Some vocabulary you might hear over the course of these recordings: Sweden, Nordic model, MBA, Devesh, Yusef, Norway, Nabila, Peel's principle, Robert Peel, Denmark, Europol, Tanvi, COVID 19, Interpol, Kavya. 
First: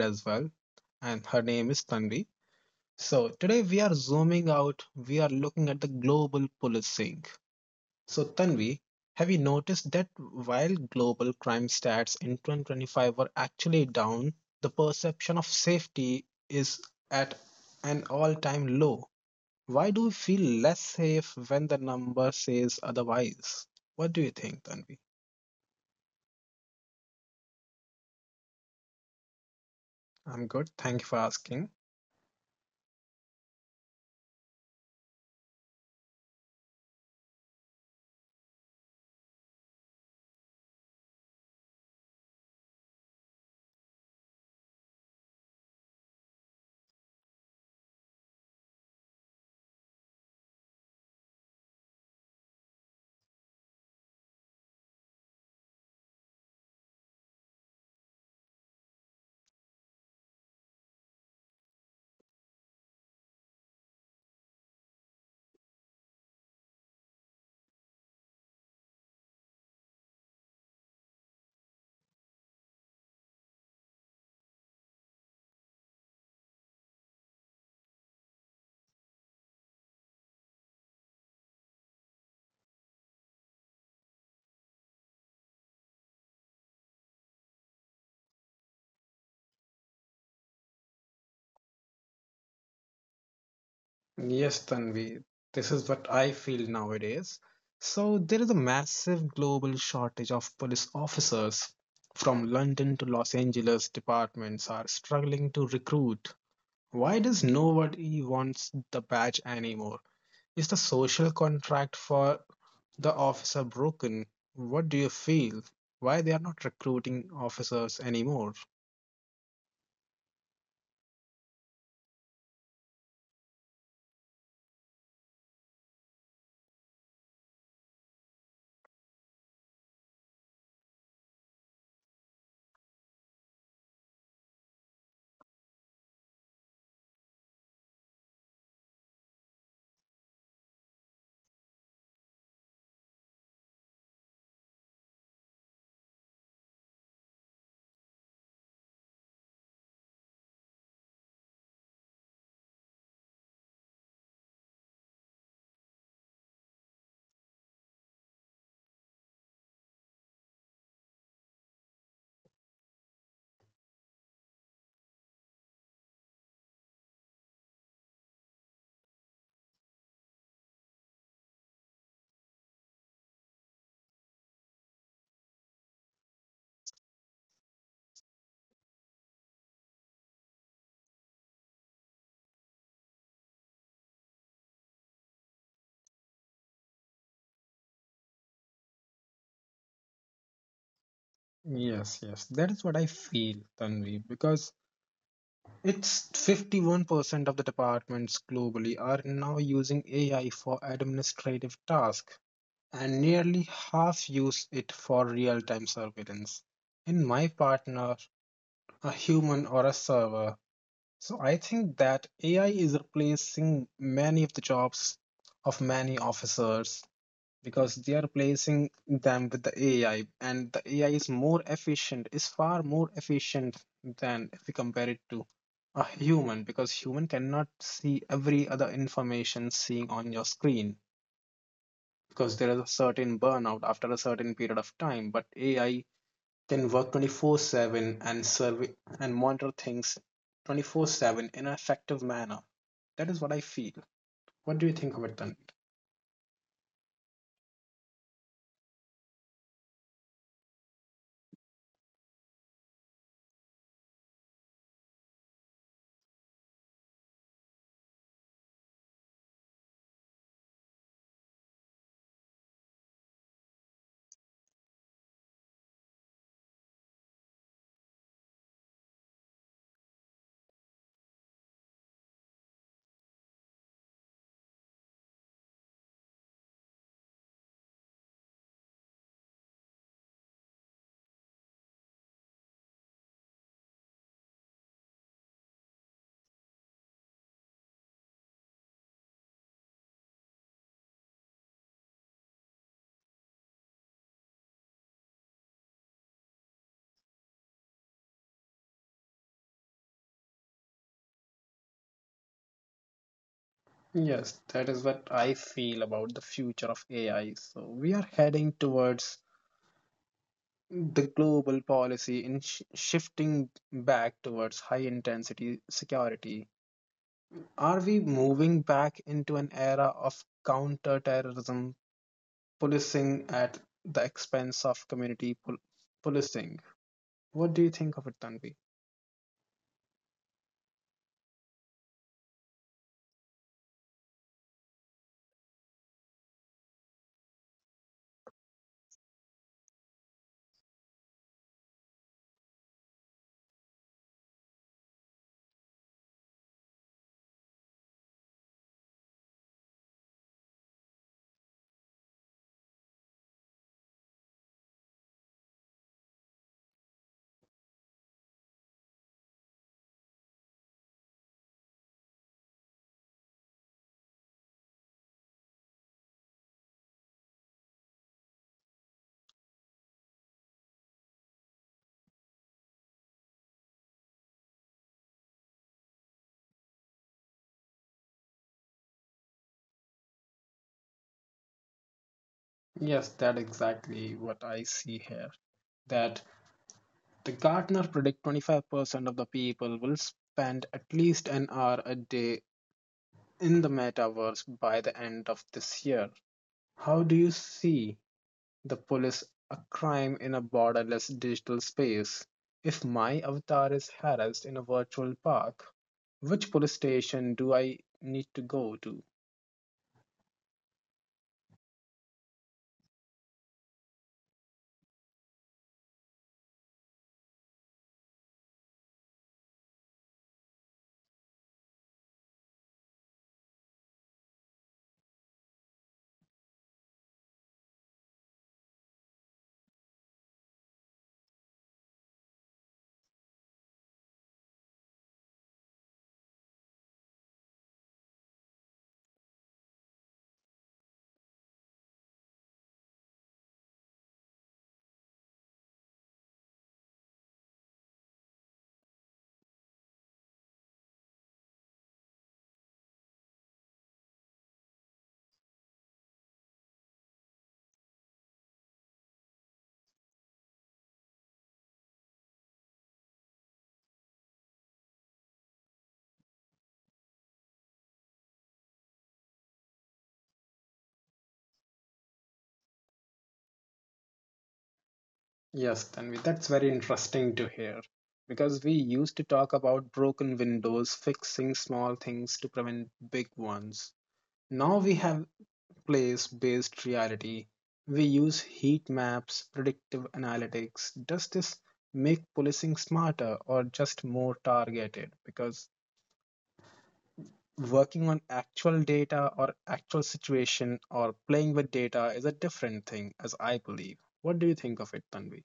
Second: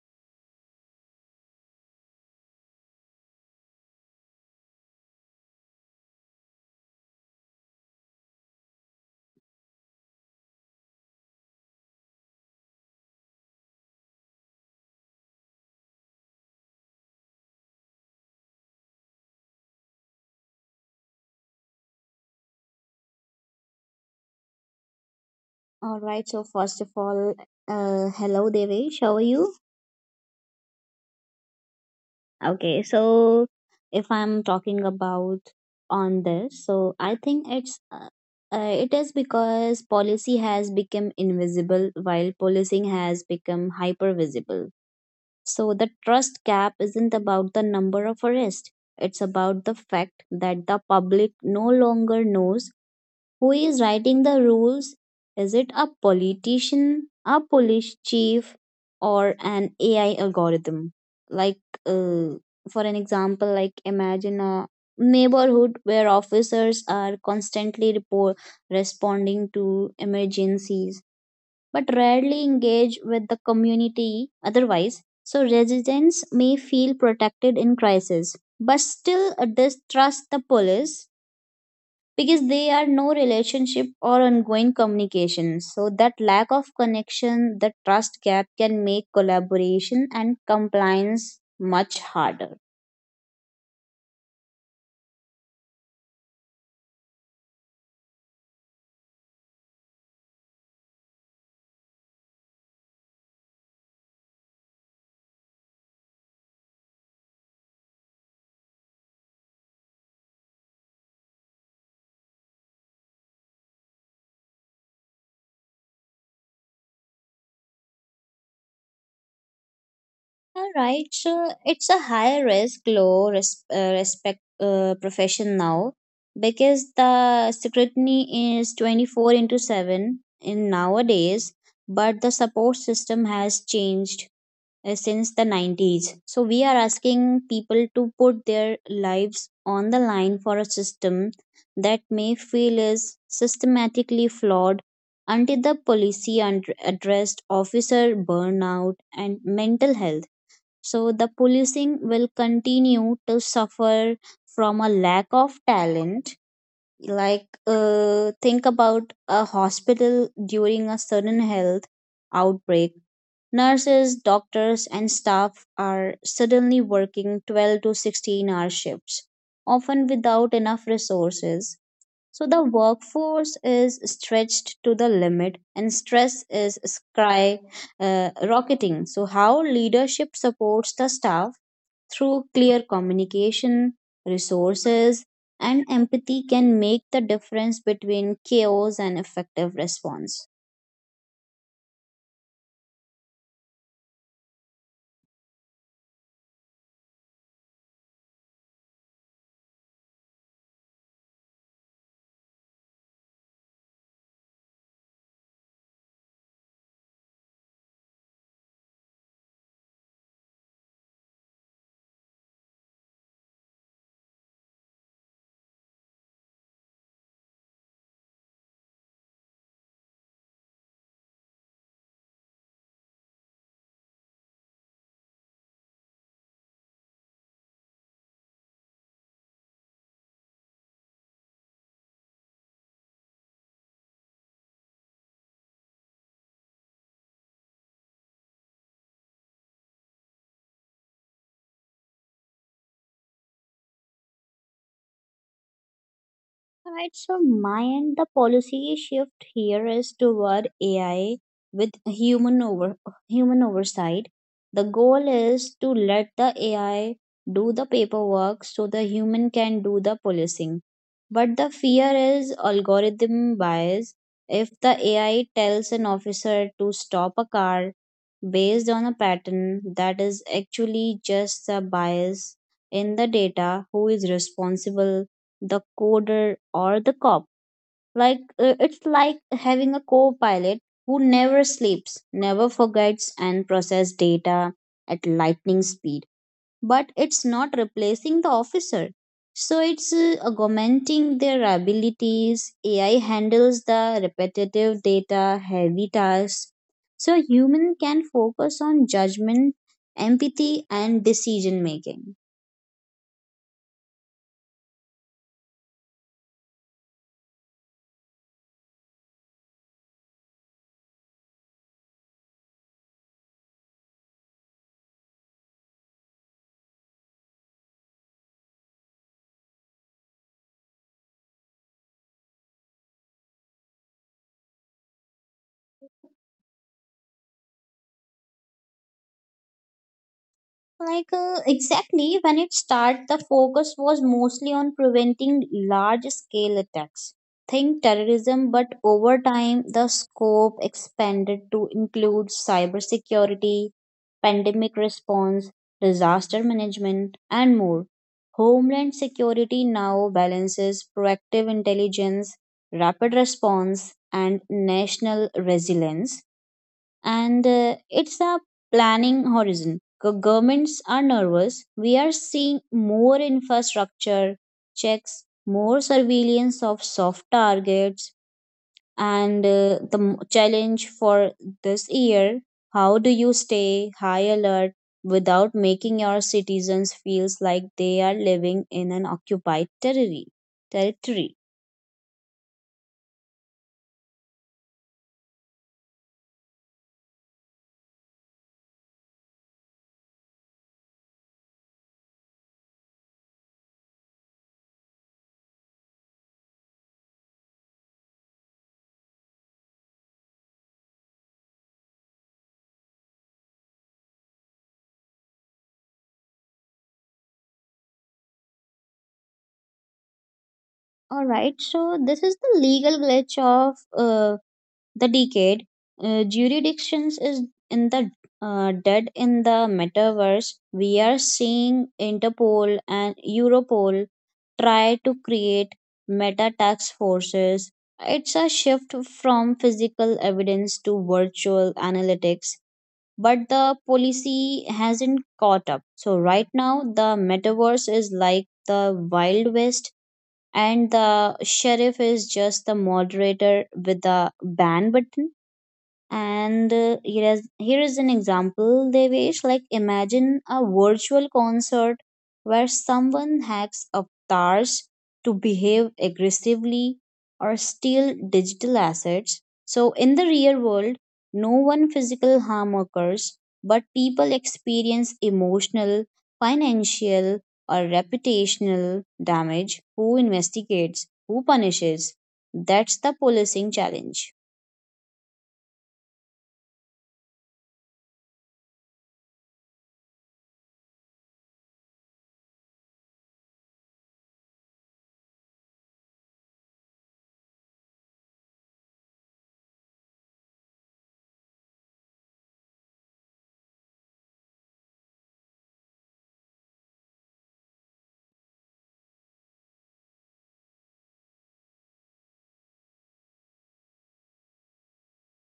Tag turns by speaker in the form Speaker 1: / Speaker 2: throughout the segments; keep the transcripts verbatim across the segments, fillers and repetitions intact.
Speaker 1: as well, and her name is Tanvi. So, today we are zooming out, we are looking at the global policing. So, Tanvi, have you noticed that while global crime stats in twenty twenty-five were actually down, the perception of safety is at an all time low? Why do we feel less safe when the number says otherwise? What do you think, Tanvi?
Speaker 2: All right. So first of all, uh, hello Devesh, how are you?
Speaker 1: I'm good. Thank you for asking.
Speaker 2: Okay. So if I'm talking about on this, so I think it's uh, uh, it is because policy has become invisible while policing has become hyper visible. So the trust gap isn't about the number of arrests. It's about the fact that the public no longer knows who is writing the rules. Is it a politician, a police chief, or an A I algorithm? Like, uh, for an example, like imagine a neighborhood where officers are constantly report responding to emergencies but rarely engage with the community otherwise, so residents may feel protected in crisis but still distrust the police because they are no relationship or ongoing communication. So that lack of connection, the trust gap, can make collaboration and compliance much harder.
Speaker 1: Yes, Tanvi, this is what I feel nowadays. So, there is a massive global shortage of police officers. From London to Los Angeles, departments are struggling to recruit. Why does nobody wants the badge anymore? Is the social contract for the officer broken? What do you feel? Why they are not recruiting officers anymore?
Speaker 2: All right, so it's a high risk, low res- uh, respect uh, profession now because the scrutiny is twenty-four into seven in nowadays, but the support system has changed uh, since the nineties. So we are asking people to put their lives on the line for a system that may feel is systematically flawed until the policy und- addressed officer burnout and mental health. So the policing will continue to suffer from a lack of talent. Like, uh, think about a hospital during a sudden health outbreak. Nurses, doctors, and staff are suddenly working twelve to sixteen hour shifts, often without enough resources. So the workforce is stretched to the limit and stress is sky uh, rocketing. So how leadership supports the staff through clear communication, resources, and empathy can make the difference between chaos and effective response.
Speaker 1: Yes, yes, that is what I feel, Tanvi, because it's fifty-one percent of the departments globally are now using A I for administrative tasks, and nearly half use it for real-time surveillance. In my partner, a human or a server. So I think that A I is replacing many of the jobs of many officers because they are replacing them with the A I, and the A I is more efficient, is far more efficient than if we compare it to a human, because human cannot see every other information seeing on your screen because there is a certain burnout after a certain period of time, but A I can work twenty-four seven and survey and monitor things twenty-four seven in an effective manner. That is what I feel. What do you think of it, Tanvi?
Speaker 2: Alright, so my end, the policy shift here is toward A I with human over human oversight. The goal is to let the A I do the paperwork so the human can do the policing. But the fear is algorithm bias. If the A I tells an officer to stop a car based on a pattern that is actually just a bias in the data, who is responsible, the coder or the cop? Like uh, it's like having a co-pilot who never sleeps, never forgets, and process data at lightning speed. But it's not replacing the officer. So it's uh, augmenting their abilities. A I handles the repetitive data, heavy tasks, so a human can focus on judgment, empathy, and decision making.
Speaker 1: Yes, that is what I feel about the future of A I. So we are heading towards the global policy in sh- shifting back towards high intensity security. Are we moving back into an era of counter terrorism policing at the expense of community pol- policing? What do you think of it, Tanvi?
Speaker 2: Like uh, exactly when it started, the focus was mostly on preventing large scale attacks. Think terrorism, but over time the scope expanded to include cybersecurity, pandemic response, disaster management, and more. Homeland security now balances proactive intelligence, rapid response, and national resilience, and uh, it's a planning horizon. Go- Governments are nervous. We are seeing more infrastructure checks, more surveillance of soft targets, and uh, the m- challenge for this year, how do you stay high alert without making your citizens feels like they are living in an occupied territory territory
Speaker 1: Yes, that exactly what I see here. That the gardener predict twenty-five percent of the people will spend at least an hour a day in the metaverse by the end of this year. How do you see the police a crime in a borderless digital space? If my avatar is harassed in a virtual park, which police station do I need to go to?
Speaker 2: All right, so this is the legal glitch of uh, the decade. Uh, jurisdictions is in the uh, dead in the metaverse. We are seeing Interpol and Europol try to create meta tax forces. It's a shift from physical evidence to virtual analytics, but the policy hasn't caught up. So right now, the metaverse is like the Wild West and the sheriff is just the moderator with the ban button. And uh, here is here is an example, Devesh. Like imagine a virtual concert where someone hacks avatars to behave aggressively or steal digital assets. So in the real world, no one physical harm occurs, but people experience emotional, financial, or reputational damage. Who investigates? Who punishes? That's the policing challenge.
Speaker 1: Yes, Tanvi, that's very interesting to hear because we used to talk about broken windows, fixing small things to prevent big ones. Now we have place-based reality. We use heat maps, predictive analytics. Does this make policing smarter or just more targeted? Because working on actual data or actual situation or playing with data is a different thing, as I believe. What do you think of it, Tanvi?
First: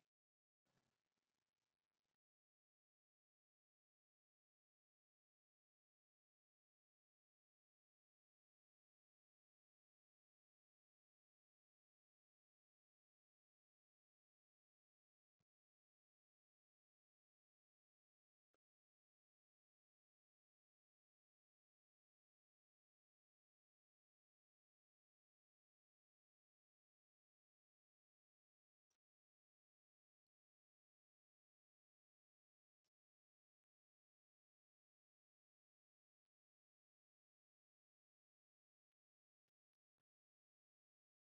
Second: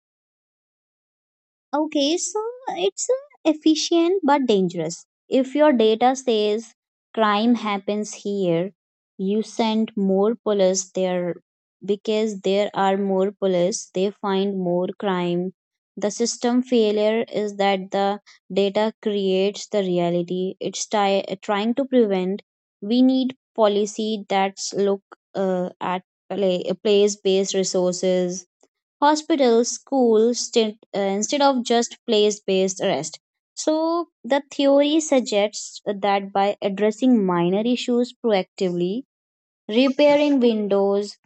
Speaker 2: Okay, so it's uh, efficient but dangerous. If your data says crime happens here, you send more police there. Because there are more police, they find more crime. The system failure is that the data creates the reality it's ti- trying to prevent. We need policy that's look uh, at play, place-based resources, hospitals, schools, st- uh, instead of just place based arrest. So the theory suggests that by addressing minor issues proactively, repairing windows,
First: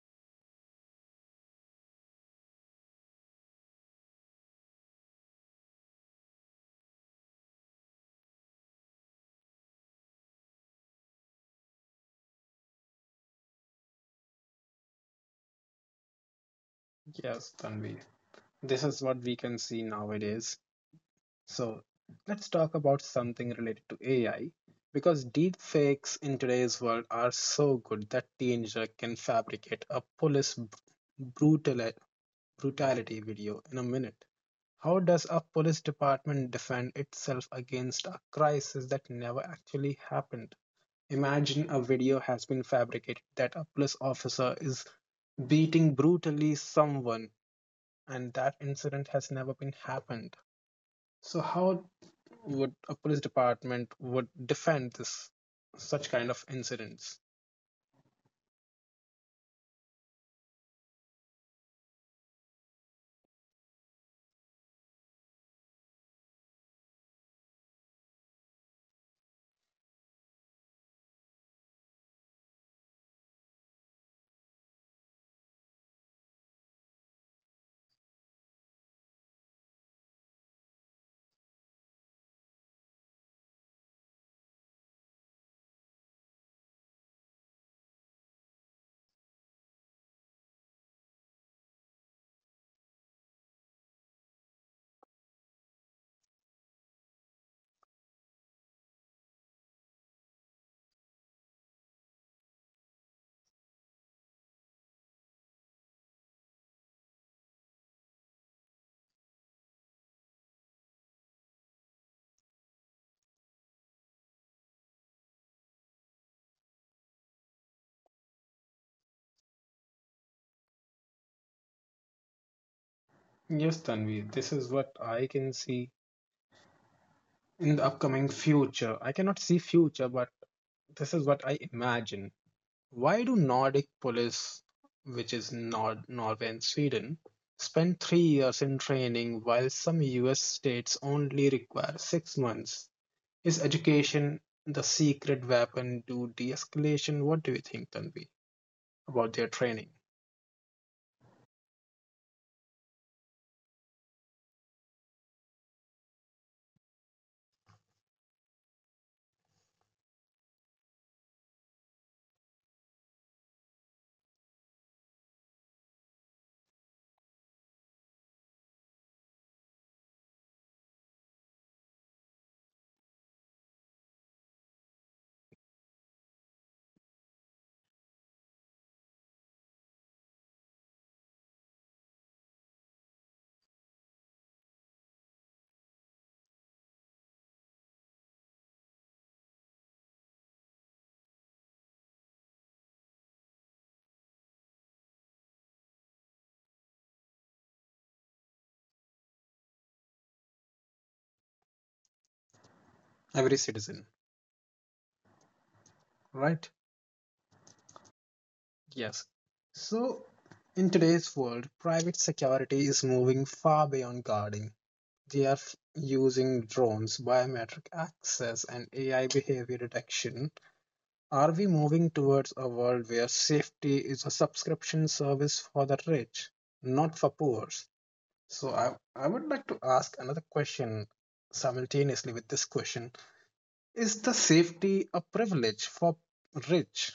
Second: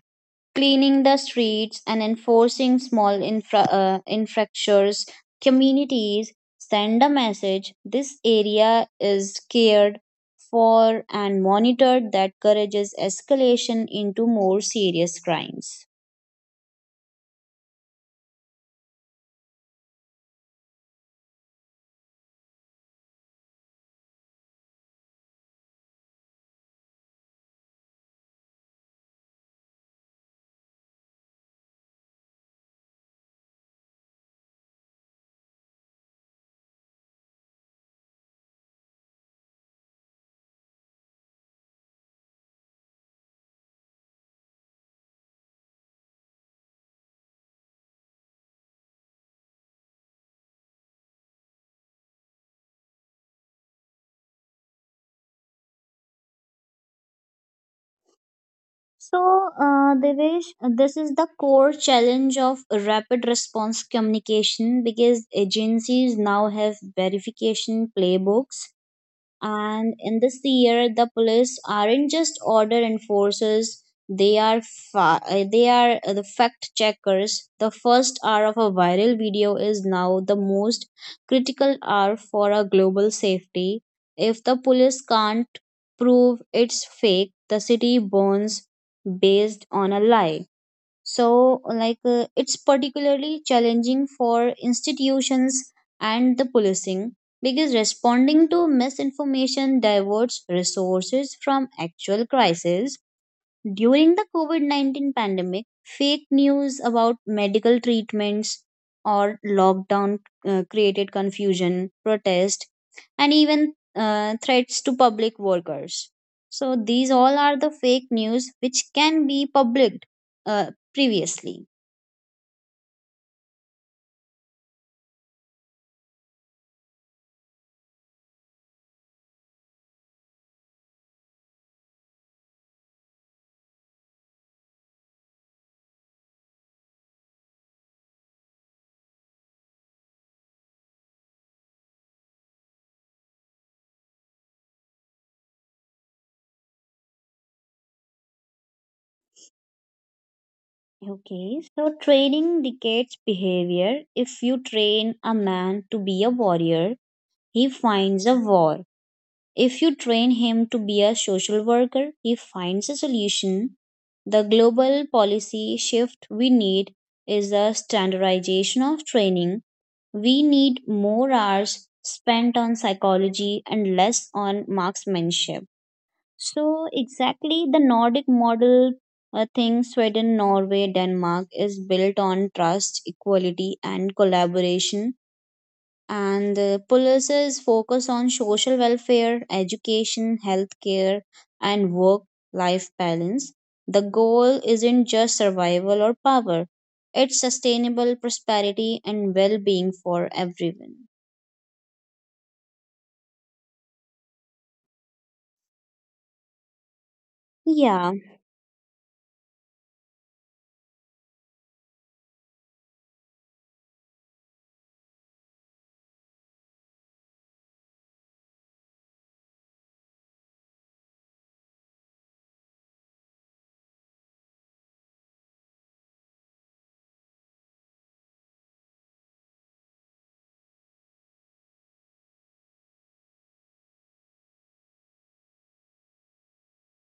Speaker 2: cleaning the streets, and enforcing small infra- uh, infractions, communities send a message this area is cared for and monitored, that encourages escalation into more serious crimes.
Speaker 1: Yes, Tanvi. This is what we can see nowadays. So, let's talk about something related to A I because deepfakes in today's world are so good that teenager can fabricate a police br- brutal brutality video in a minute. How does a police department defend itself against a crisis that never actually happened? Imagine a video has been fabricated that a police officer is beating brutally someone and that incident has never been happened. So how would a police department would defend this such kind of incidents?
Speaker 2: So, uh, Devesh, this is the core challenge of rapid response communication because agencies now have verification playbooks, and in this year the police aren't just order enforcers, they are fa- uh, they are uh, the fact checkers. The first hour of a viral video is now the most critical hour for a global safety. If the police can't prove it's fake, the city burns based on a lie. So, like, uh, it's particularly challenging for institutions and the policing because responding to misinformation diverts resources from actual crises. During the COVID nineteen pandemic, fake news about medical treatments or lockdown uh, created confusion, protest, and even uh, threats to public workers. So these all are the fake news which can be published uh, previously.
Speaker 1: Yes, Tanvi, this is what I can see in the upcoming future. I cannot see future, but this is what I imagine. Why do Nordic police, which is Nord Norway and Sweden, spend three years in training while some U S states only require six months? Is education the secret weapon to de escalation? What do you think, Tanvi, about their training?
Speaker 2: Okay, so training dictates behavior. If you train a man to be a warrior, he finds a war. If you train him to be a social worker, he finds a solution. The global policy shift we need is the standardization of training. We need more hours spent on psychology and less on marksmanship. So exactly the Nordic model, I think Sweden, Norway, Denmark is built on trust, equality, and collaboration, and uh, policies focus on social welfare, education, healthcare, and work life balance. The goal isn't just survival or power, it's sustainable prosperity and well being for everyone.
Speaker 1: Every citizen, right?
Speaker 2: Yeah,
Speaker 1: Yes. So, in today's world, private security is moving far beyond guarding. They are f- using drones, biometric access, and A I behavior detection. Are we moving towards a world where safety is a subscription service for the rich, not for poor? So, I, I would like to ask another question simultaneously with this question. Is the safety a privilege for rich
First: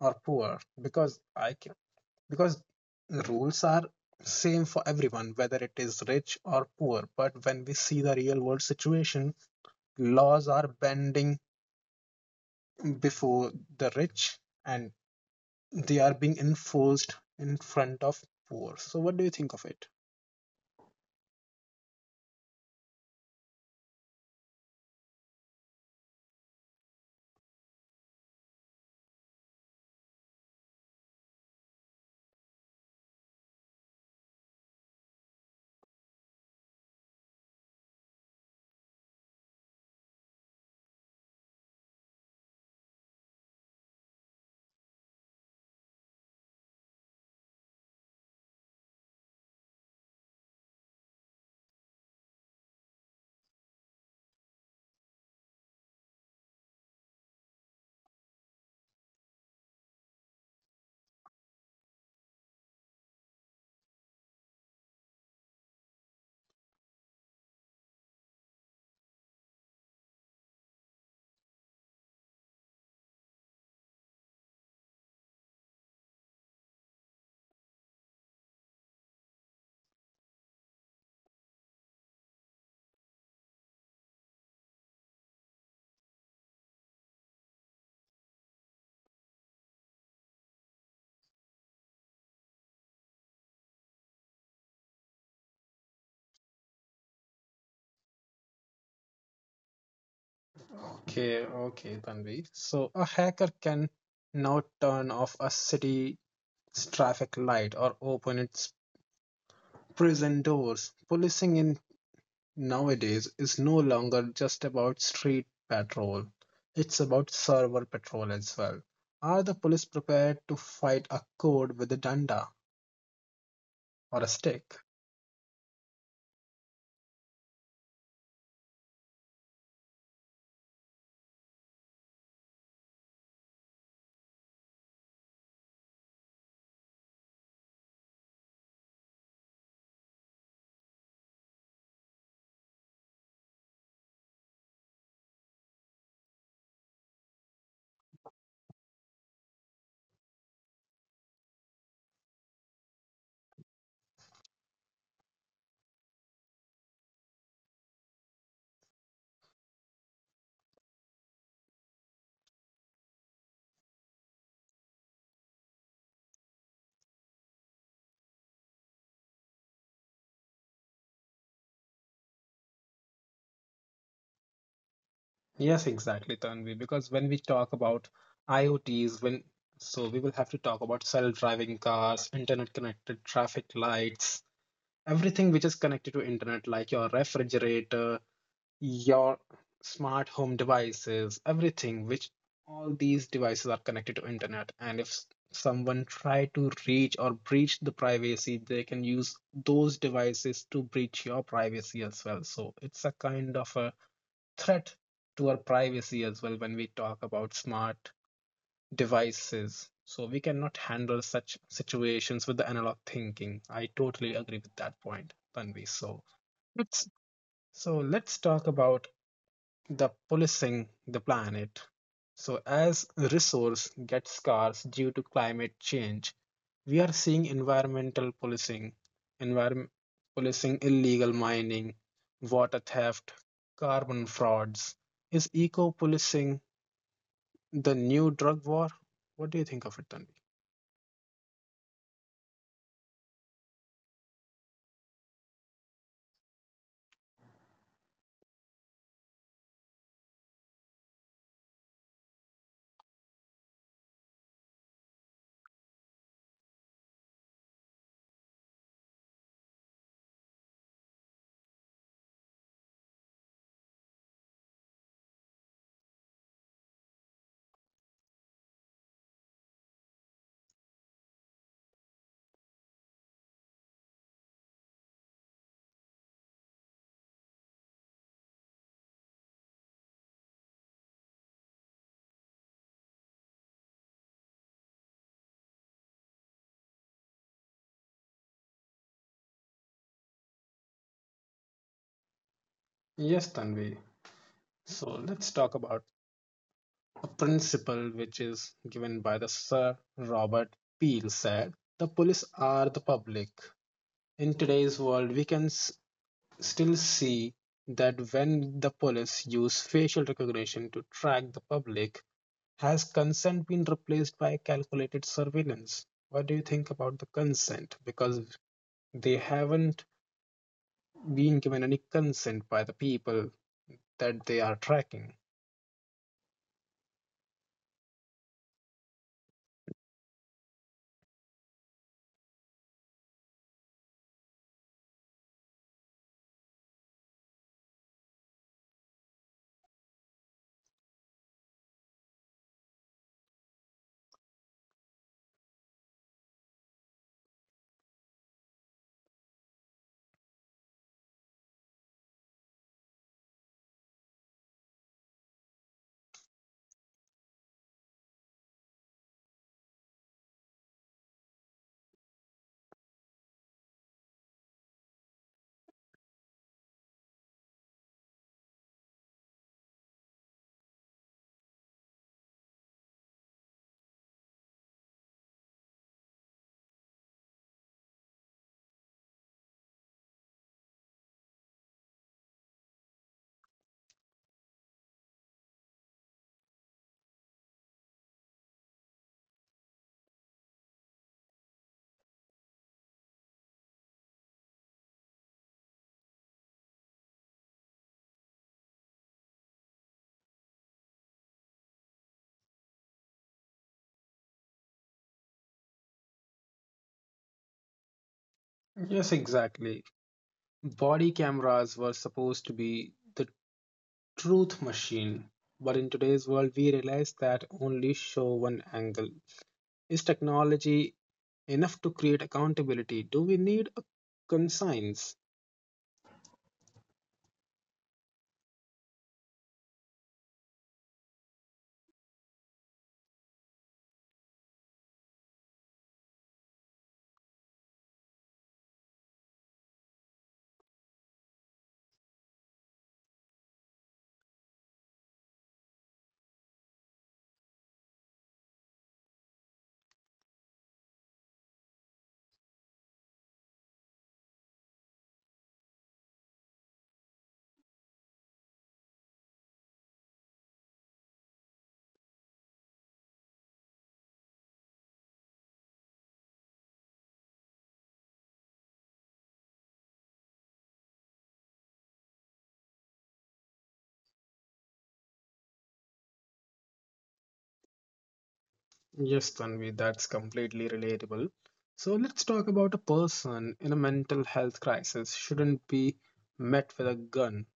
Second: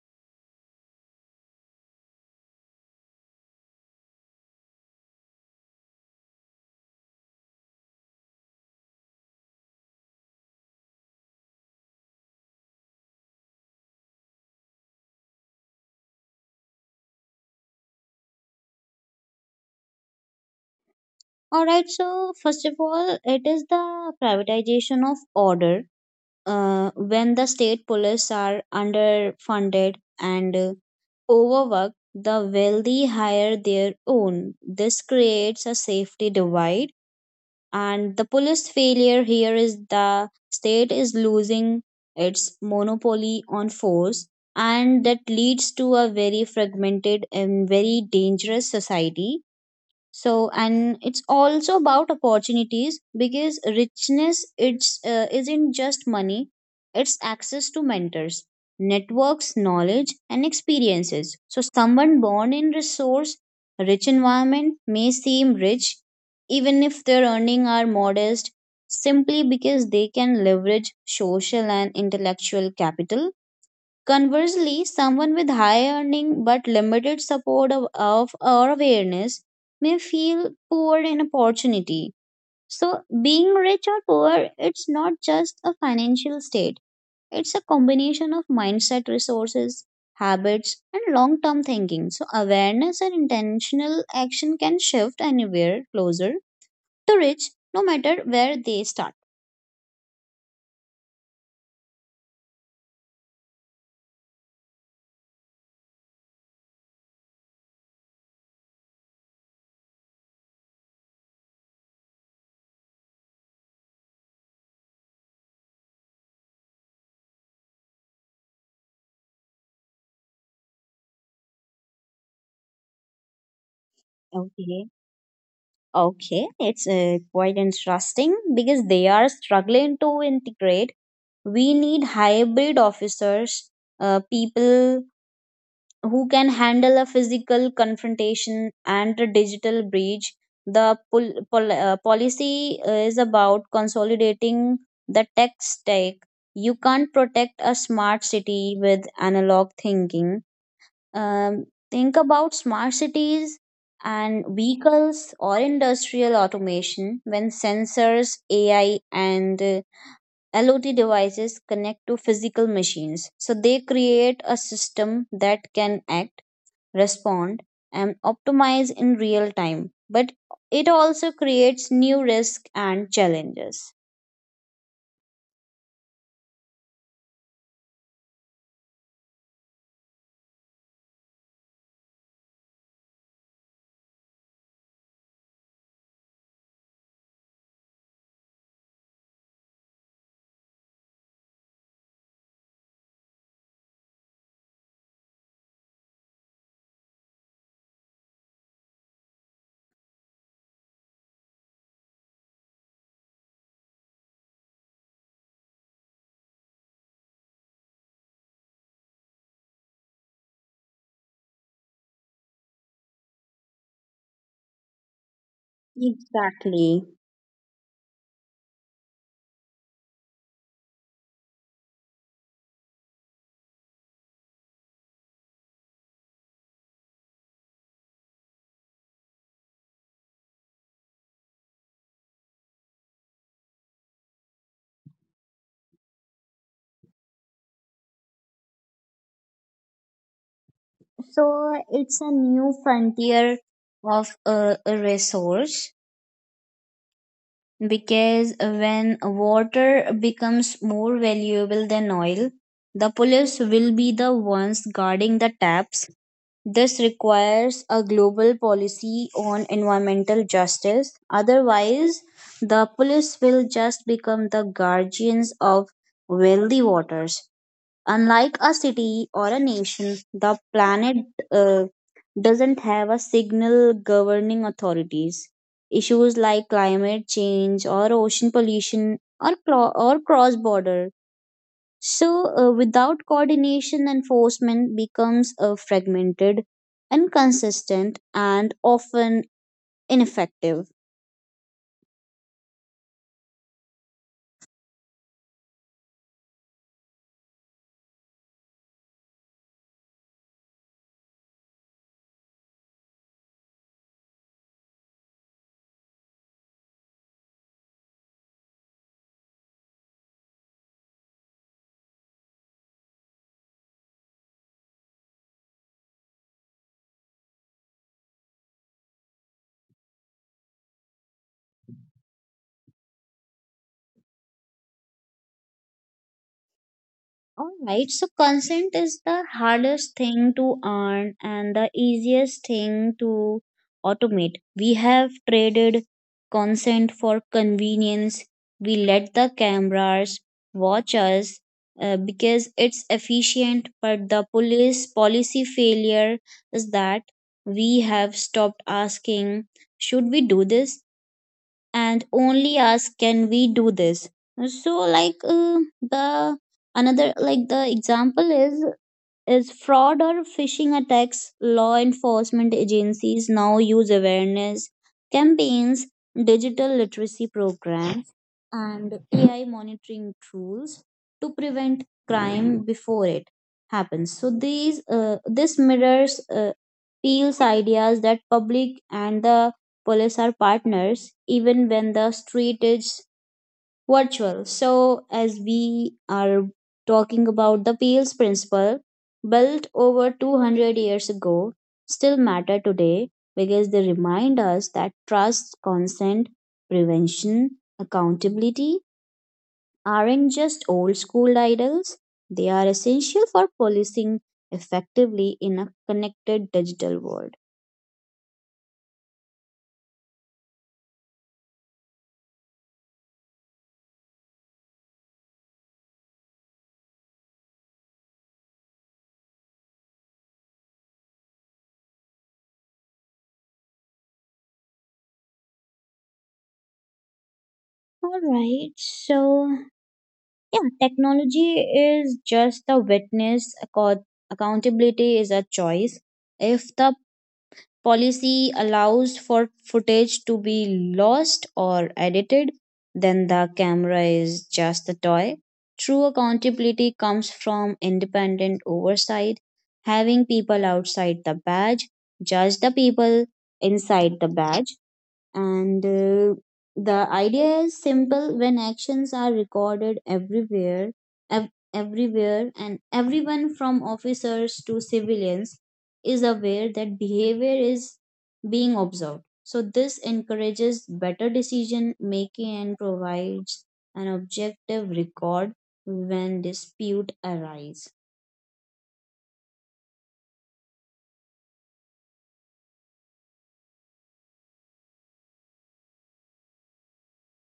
Speaker 1: or poor? Because I can, because rules are same for everyone, whether it is rich or poor. But when we see the real world situation, laws are bending before the rich and they are being enforced in front of poor. So what do you think of it?
Speaker 2: alright, so first of all, it is the privatization of order. Uh, when the state police are underfunded and uh, overworked, the wealthy hire their own. This creates a safety divide, and the police failure here is the state is losing its monopoly on force, and that leads to a very fragmented and very dangerous society. So, and it's also about opportunities because richness it's uh, isn't just money, it's access to mentors, networks, knowledge and experiences. So someone born in resource rich environment may seem rich even if their earning are modest, simply because they can leverage social and intellectual capital. Conversely, someone with high earning but limited support of, of or awareness may feel poor in opportunity. So being rich or poor, it's not just a financial state, it's a combination of mindset, resources, habits, and long term thinking. So awareness and intentional action can shift anywhere closer to rich, no matter where they start.
Speaker 1: Okay, okay, Tanvi. So a hacker can now turn off a city's traffic light or open its prison doors. Policing in nowadays is no longer just about street patrol. It's about server patrol as well. Are the police prepared to fight a code with a danda or a stick?
Speaker 2: Okay. Okay, it's uh, quite interesting because they are struggling to integrate. We need hybrid officers, uh, people who can handle a physical confrontation and a digital breach. The pol- pol- uh, policy is about consolidating the tech stack. You can't protect a smart city with analog thinking. Um, think about smart cities and vehicles or industrial automation when sensors, A I, and uh, L O T devices connect to physical machines. So they create a system that can act, respond, and optimize in real time. But it also creates new risks and challenges.
Speaker 1: Yes, exactly, Tanvi. Because when we talk about IoTs, when so we will have to talk about self-driving cars, internet-connected traffic lights, everything which is connected to internet, like your refrigerator, your smart home devices, everything which all these devices are connected to internet, and if someone try to reach or breach the privacy they can use those devices to breach your privacy as well, so it's a kind of a threat to our privacy as well when we talk about smart devices. So we cannot handle such situations with the analog thinking. I totally agree with that point, Tanvi. so
Speaker 2: Exactly.
Speaker 1: let's so let's talk about the policing the planet. So, as resource gets scarce due to climate change, we are seeing environmental policing, environment policing, illegal mining, water theft, carbon frauds. Is eco policing the new drug war? What do you think of it, Tanvi?
Speaker 2: So it's a new frontier of uh, resource, because when water becomes more valuable than oil, the police will be the ones guarding the taps. This requires a global policy on environmental justice. Otherwise, the police will just become the guardians of wealthy waters. Unlike a city or a nation, the planet uh, doesn't have a signal governing authorities. Issues like climate change or ocean pollution or, cro- or cross border. So, uh, without coordination, enforcement becomes uh, fragmented, inconsistent, and often ineffective.
Speaker 1: Yes, Tanvi. So let's talk about a principle which is given by the Sir Robert Peel said, the police are the public. In today's world, we can s- still see that when the police use facial recognition to track the public, has consent been replaced by calculated surveillance? What do you think about the consent? Because they haven't been given any consent by the people that they are tracking.
Speaker 2: All right, so consent is the hardest thing to earn and the easiest thing to automate. We have traded consent for convenience. We let the cameras watch us uh, because it's efficient, but the police policy failure is that we have stopped asking, should we do this? And only ask, can we do this? So like uh, the another like the example is is fraud or phishing attacks. Law enforcement agencies now use awareness campaigns, digital literacy programs, and A I monitoring tools to prevent crime before it happens. So these uh, this mirrors uh, Peel's ideas that public and the police are partners, even when the street is virtual. So, as we are talking about the Peels principle, built over two hundred years ago, still matter today because they remind us that trust, consent, prevention, accountability aren't just old school ideals. They are essential for policing effectively in a connected digital world.
Speaker 1: Yes, exactly. Body cameras were supposed to be the truth machine, but in today's world, we realize that only show one angle. Is technology enough to create accountability? Do we need a conscience?
Speaker 2: All right. So yeah, technology is just the witness. Acco- Accountability is a choice. If the policy allows for footage to be lost or edited, then the camera is just a toy. True accountability comes from independent oversight, having people outside the badge judge the people inside the badge. And uh, the idea is simple, when actions are recorded everywhere, ev- everywhere, and everyone from officers to civilians is aware that behavior is being observed. So, this encourages better decision making and provides an objective record when dispute arise.
Speaker 1: Yes, Tanvi, that's completely relatable. So let's talk about a person in a mental health crisis shouldn't be met with a gun.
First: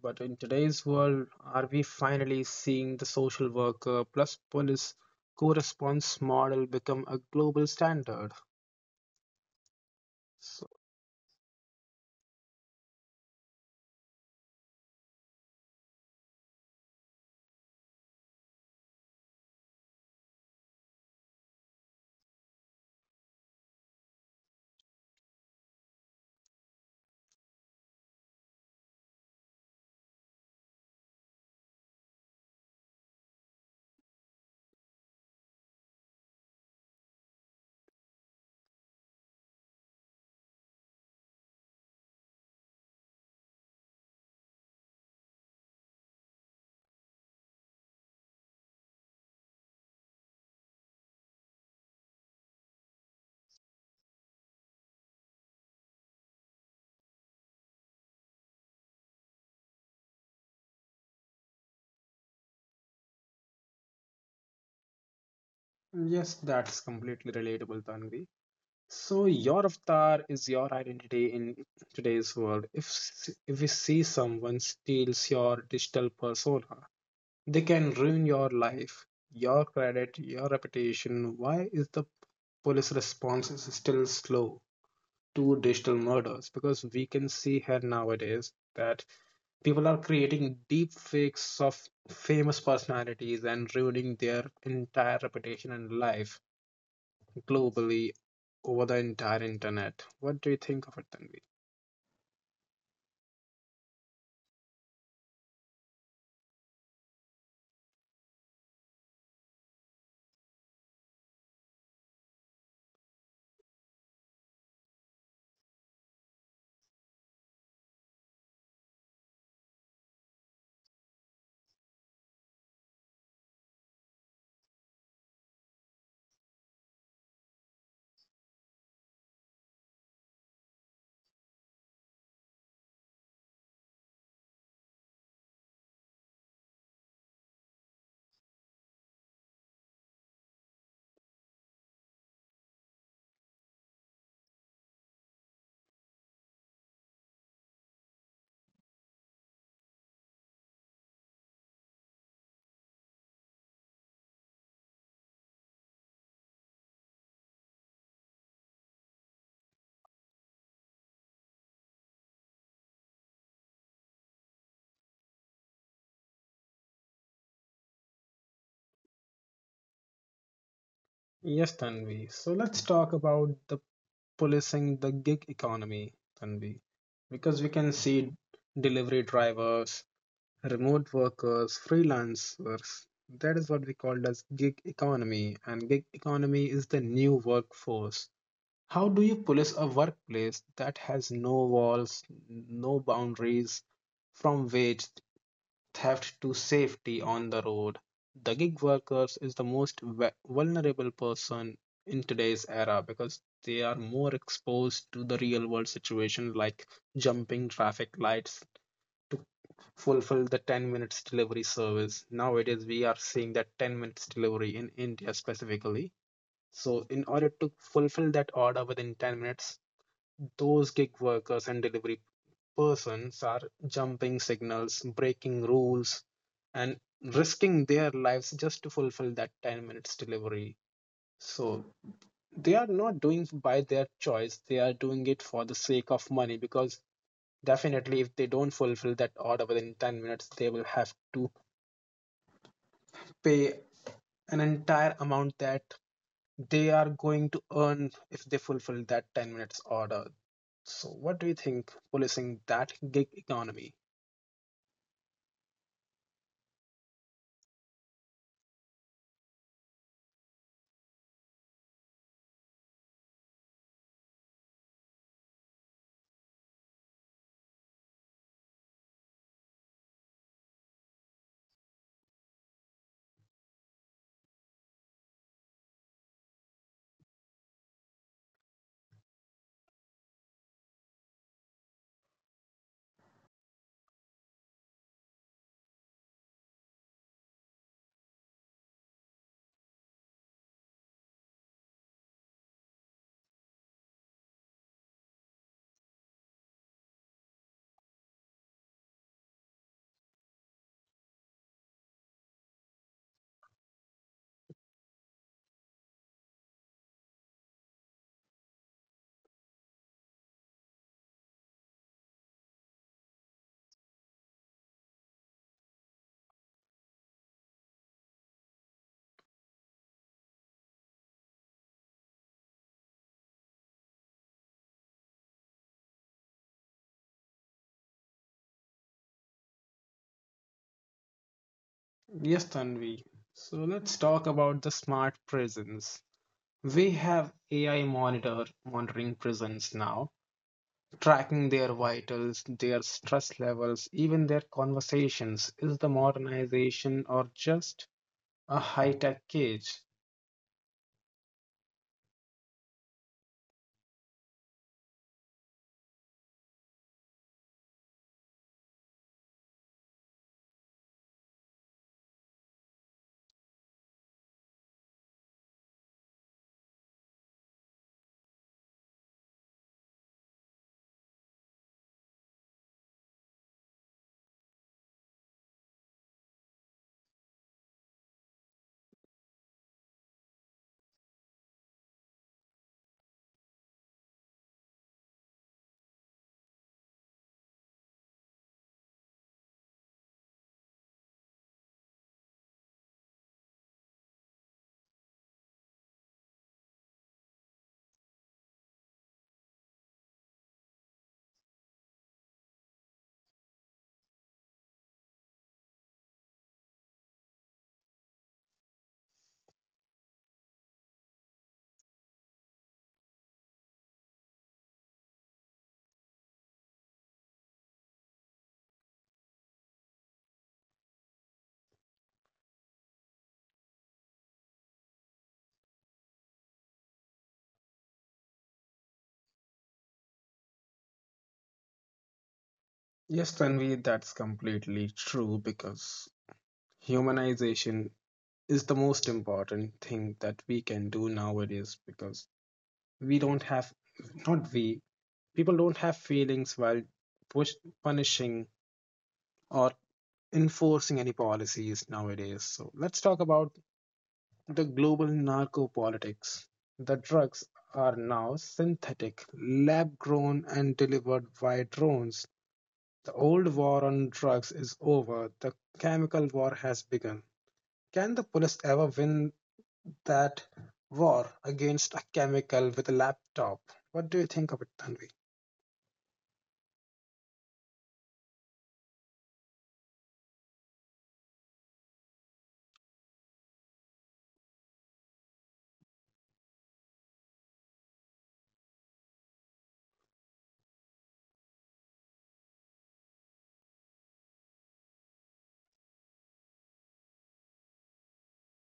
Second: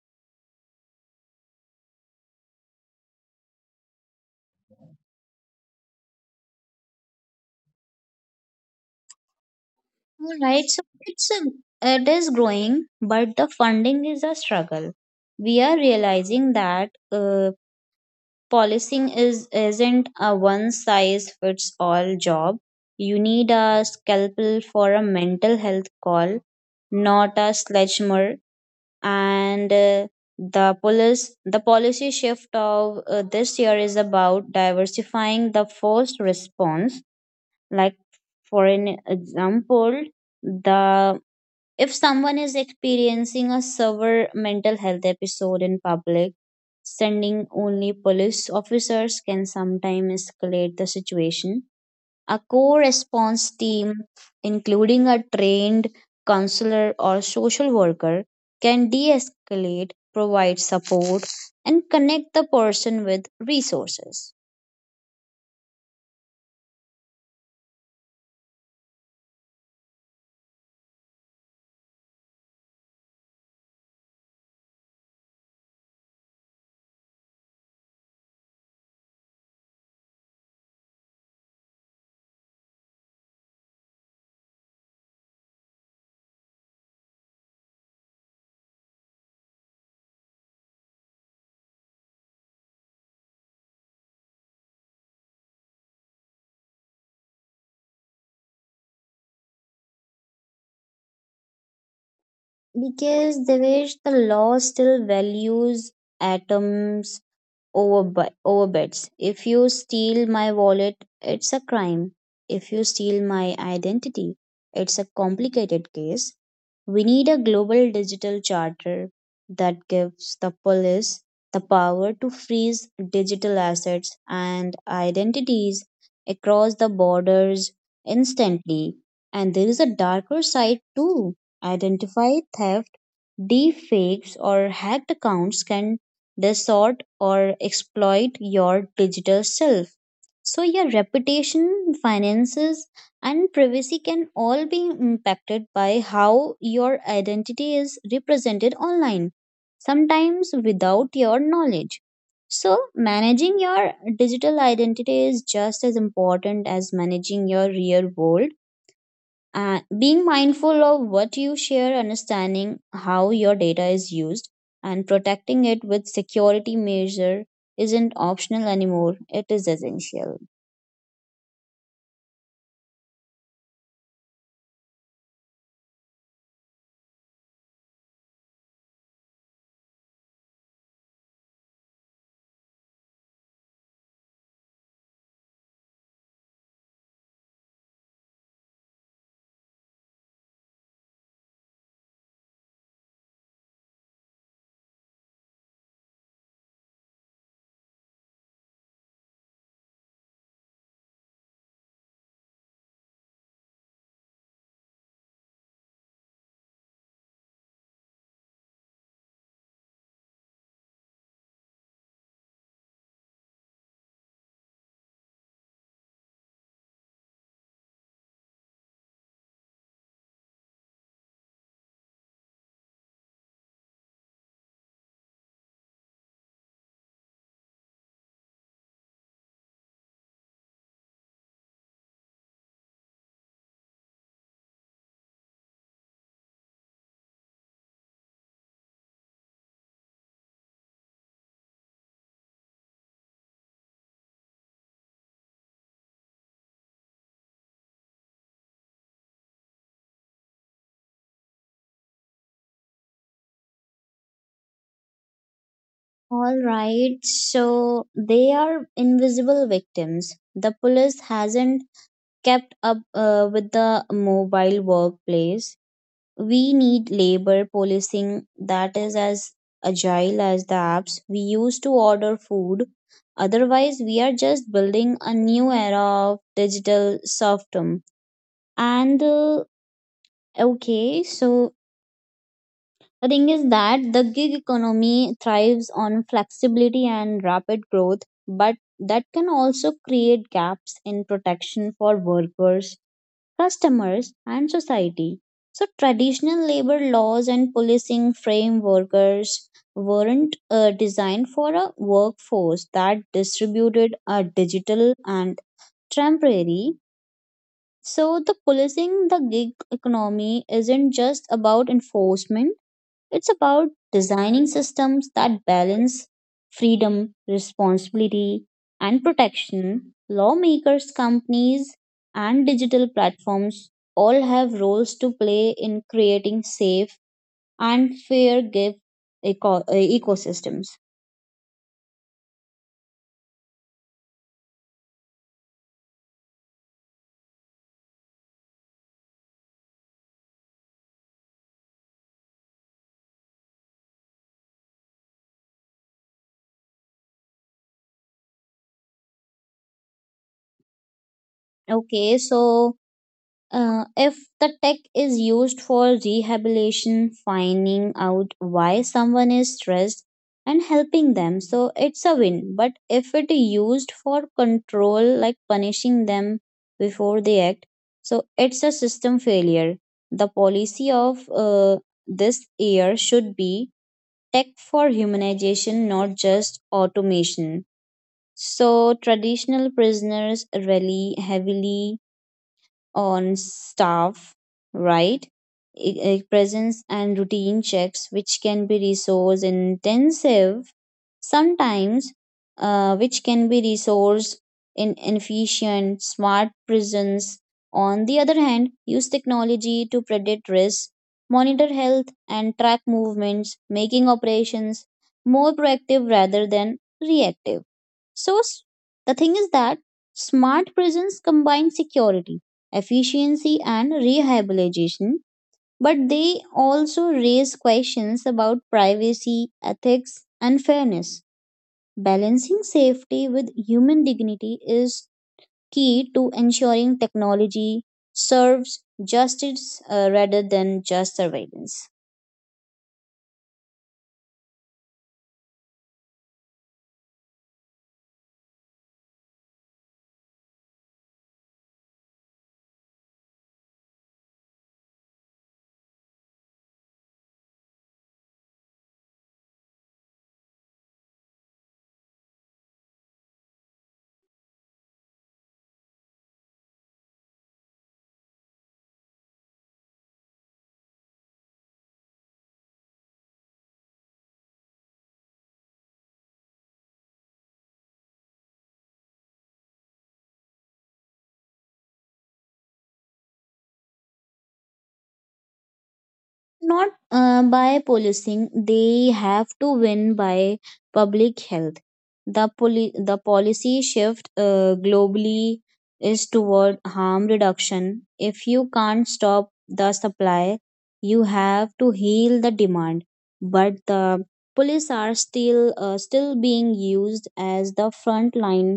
Speaker 1: But in today's world, are we finally seeing the social worker plus police co-response model become a global standard?
Speaker 2: All right,
Speaker 1: So
Speaker 2: so it's a, it is growing, but the funding is a struggle. We are realizing that uh, policing is isn't a one size fits all job. You need a scalpel for a mental health call, not a sledgehammer. And uh, the police, the policy shift of uh, this year is about diversifying the first response. Like for an example, the if someone is experiencing a severe mental health episode in public, sending only police officers can sometimes escalate the situation. A core response team, including a trained counselor or social worker, can de escalate, provide support, and connect the person with resources.
Speaker 1: yes, that's completely relatable, Tanvi. So your avatar is your identity in today's world. If s- if we see someone steals your digital persona, they can ruin your life, your credit, your reputation. Why is the police response is still slow to digital murders? Because we can see here nowadays that people are creating deep fakes of famous personalities and ruining their entire reputation and life globally over the entire internet. What do you think of it, Tanvi?
Speaker 2: Because Devesh, the law still values atoms over bu- over bets. If you steal my wallet, it's a crime. If you steal my identity, it's a complicated case. We need a global digital charter that gives the police the power to freeze digital assets and identities across the borders instantly. And there is a darker side too. Identify theft. Deepfakes or hacked accounts can distort or exploit your digital self. So, your reputation, finances, and privacy can all be impacted by how your identity is represented online, sometimes without your knowledge. So, managing your digital identity is just as important as managing your real world, and being mindful of what you share, understanding how your data is used, and protecting it with security measure isn't optional anymore. It is essential.
Speaker 1: Yes, Tanvi. So let's talk about the policing the gig economy, Tanvi, because we can see delivery drivers, remote workers, freelancers. That is what we call as gig economy, and gig economy is the new workforce. How do you police a workplace that has no walls, no boundaries, from which theft to safety on the road? The gig workers is the most vulnerable person in today's era because they are more exposed to the real world situation like jumping traffic lights to fulfill the ten minutes delivery service. Nowadays we are seeing that ten minutes delivery in India specifically. So in order to fulfill that order within ten minutes, those gig workers and delivery persons are jumping signals, breaking rules, and risking their lives just to fulfill that ten minutes delivery. So they are not doing by their choice, they are doing it for the sake of money because definitely if they don't fulfill that order within ten minutes, they will have to pay an entire amount that they are going to earn if they fulfill that ten minutes order. So, what do you think policing that gig economy?
Speaker 2: All right, so they are invisible victims. The police hasn't kept up uh, with the mobile workplace. We need labor policing that is as agile as the apps we use to order food. Otherwise, we are just building a new era of digital serfdom. And uh, okay, so the thing is that the gig economy thrives on flexibility and rapid growth, but that can also create gaps in protection for workers, customers, and society. So, traditional labor laws and policing frame workers weren't uh, designed for a workforce that distributed are digital and temporary. So, the policing the gig economy isn't just about enforcement. It's about designing systems that balance freedom, responsibility, and protection. Lawmakers, companies, and digital platforms all have roles to play in creating safe and fair gift eco- uh, ecosystems.
Speaker 1: Yes, Tanvi. So let's talk about the smart prisons. We have A I monitor monitoring prisons now, tracking their vitals, their stress levels, even their conversations. Is the modernization or just a high-tech cage?
Speaker 2: Okay, so Uh, if the tech is used for rehabilitation, finding out why someone is stressed and helping them, so it's a win. But if it used for control, like punishing them before they act, so it's a system failure. The policy of uh, this year should be tech for humanization, not just automation. So traditional prisoners rely heavily on staff, right? I- I- Presence and routine checks, which can be resource intensive sometimes, uh, which can be resource in efficient smart prisons. On the other hand, use technology to predict risks, monitor health, and track movements, making operations more proactive rather than reactive. So, s- the thing is that smart prisons combine security efficiency and rehabilitation, but they also raise questions about privacy, ethics, and fairness. Balancing safety with human dignity is key to ensuring technology serves justice uh, rather than just surveillance.
Speaker 1: Yes, Tanvi, that's completely true because humanization is the most important thing that we can do nowadays because we don't have not we people don't have feelings while push, punishing or enforcing any policies nowadays. So let's talk about the global narco politics. The drugs are now synthetic, lab grown and delivered via drones. The old war on drugs is over. The chemical war has begun. Can the police ever win that war against a chemical with a laptop? What do you think of it, Tanvi?
Speaker 2: Not uh, by policing. They have to win by public health. The poli- the policy shift uh, globally is toward harm reduction. If you can't stop the supply, you have to heal the demand. But the police are still uh, still being used as the front line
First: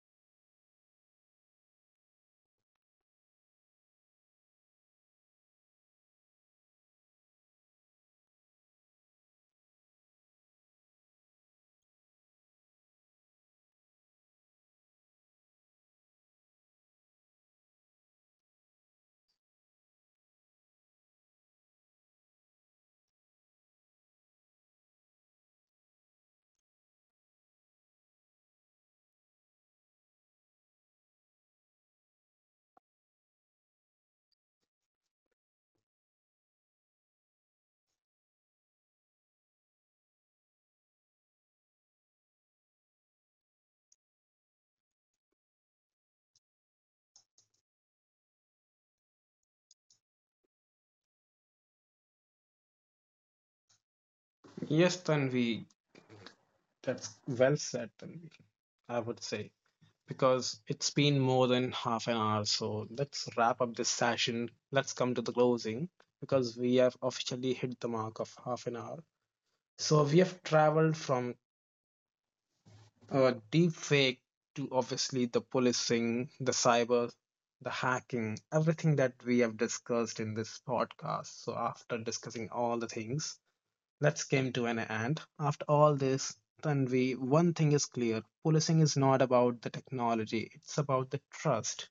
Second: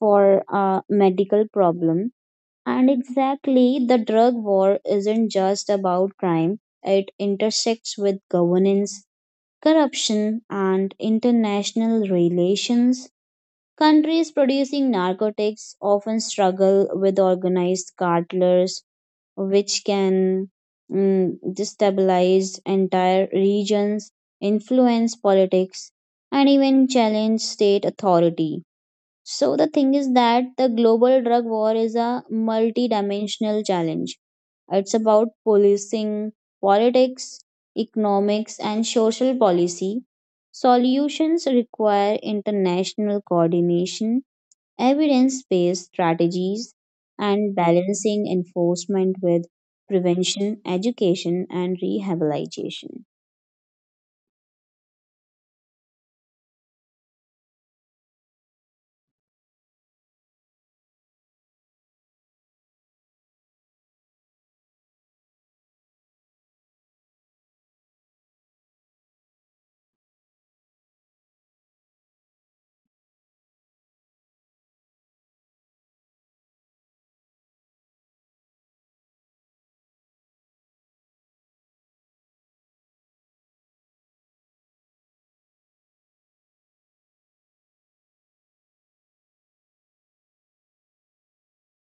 Speaker 2: for a medical problem. And exactly, the drug war isn't just about crime, it intersects with governance, corruption, and international relations. Countries producing narcotics often struggle with organized cartels, which can mm, destabilize entire regions, influence politics, and even challenge state authority. So the thing is that the global drug war is a multidimensional challenge. It's about policing politics, economics, and social policy. Solutions require international coordination, evidence based strategies, and balancing enforcement with prevention, education, and rehabilitation.
Speaker 1: Yes, Tanvi, that's well said, Tanvi, I would say, because it's been more than half an hour. So let's wrap up this session. Let's come to the closing because we have officially hit the mark of half an hour. So we have traveled from uh, deep fake to obviously the policing, the cyber, the hacking, everything that we have discussed in this podcast. So after discussing all the things, let's came to an end. After all this, Tanvi, one thing is clear. Policing is not about the technology, it's about the trust.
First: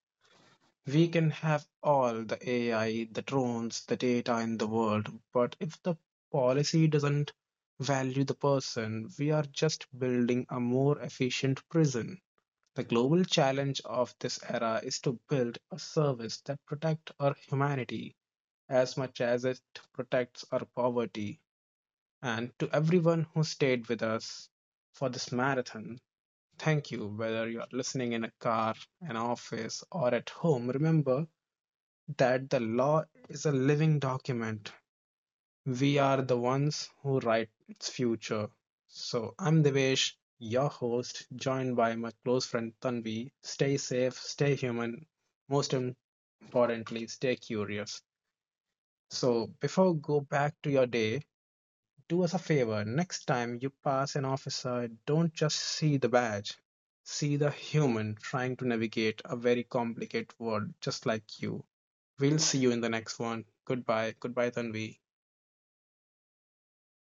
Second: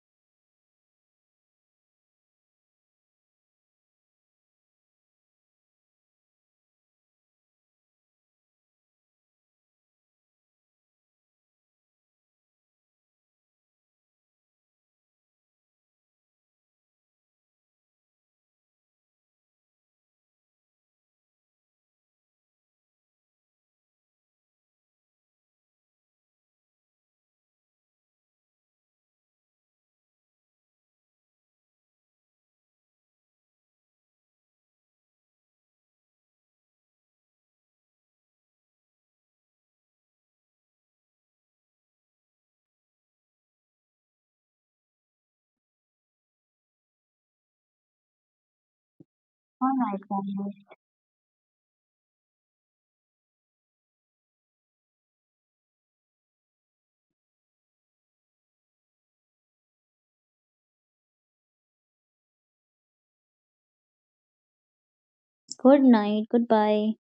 Speaker 1: We can have all the A I, the drones, the data in the world, but if the policy doesn't value the person, we are just building a more efficient prison. The global challenge of this era is to build a service that protects our humanity as much as it protects our poverty. And to everyone who stayed with us for this marathon, thank you. Whether you're listening in a car, an office, or at home, remember that the law is a living document. We are the ones who write its future. So I'm Devesh, your host, joined by my close friend Tanvi. Stay safe, stay human, most importantly, stay curious. So
Speaker 2: All
Speaker 1: before
Speaker 2: right,
Speaker 1: go back
Speaker 2: Kavya.
Speaker 1: to your day, do us a favor. Next time you pass an officer, don't just see the badge. See the human trying to navigate a very complicated world just like you. We'll see you in the next one. Goodbye. Goodbye, Tanvi.
Speaker 2: Good night. Goodbye.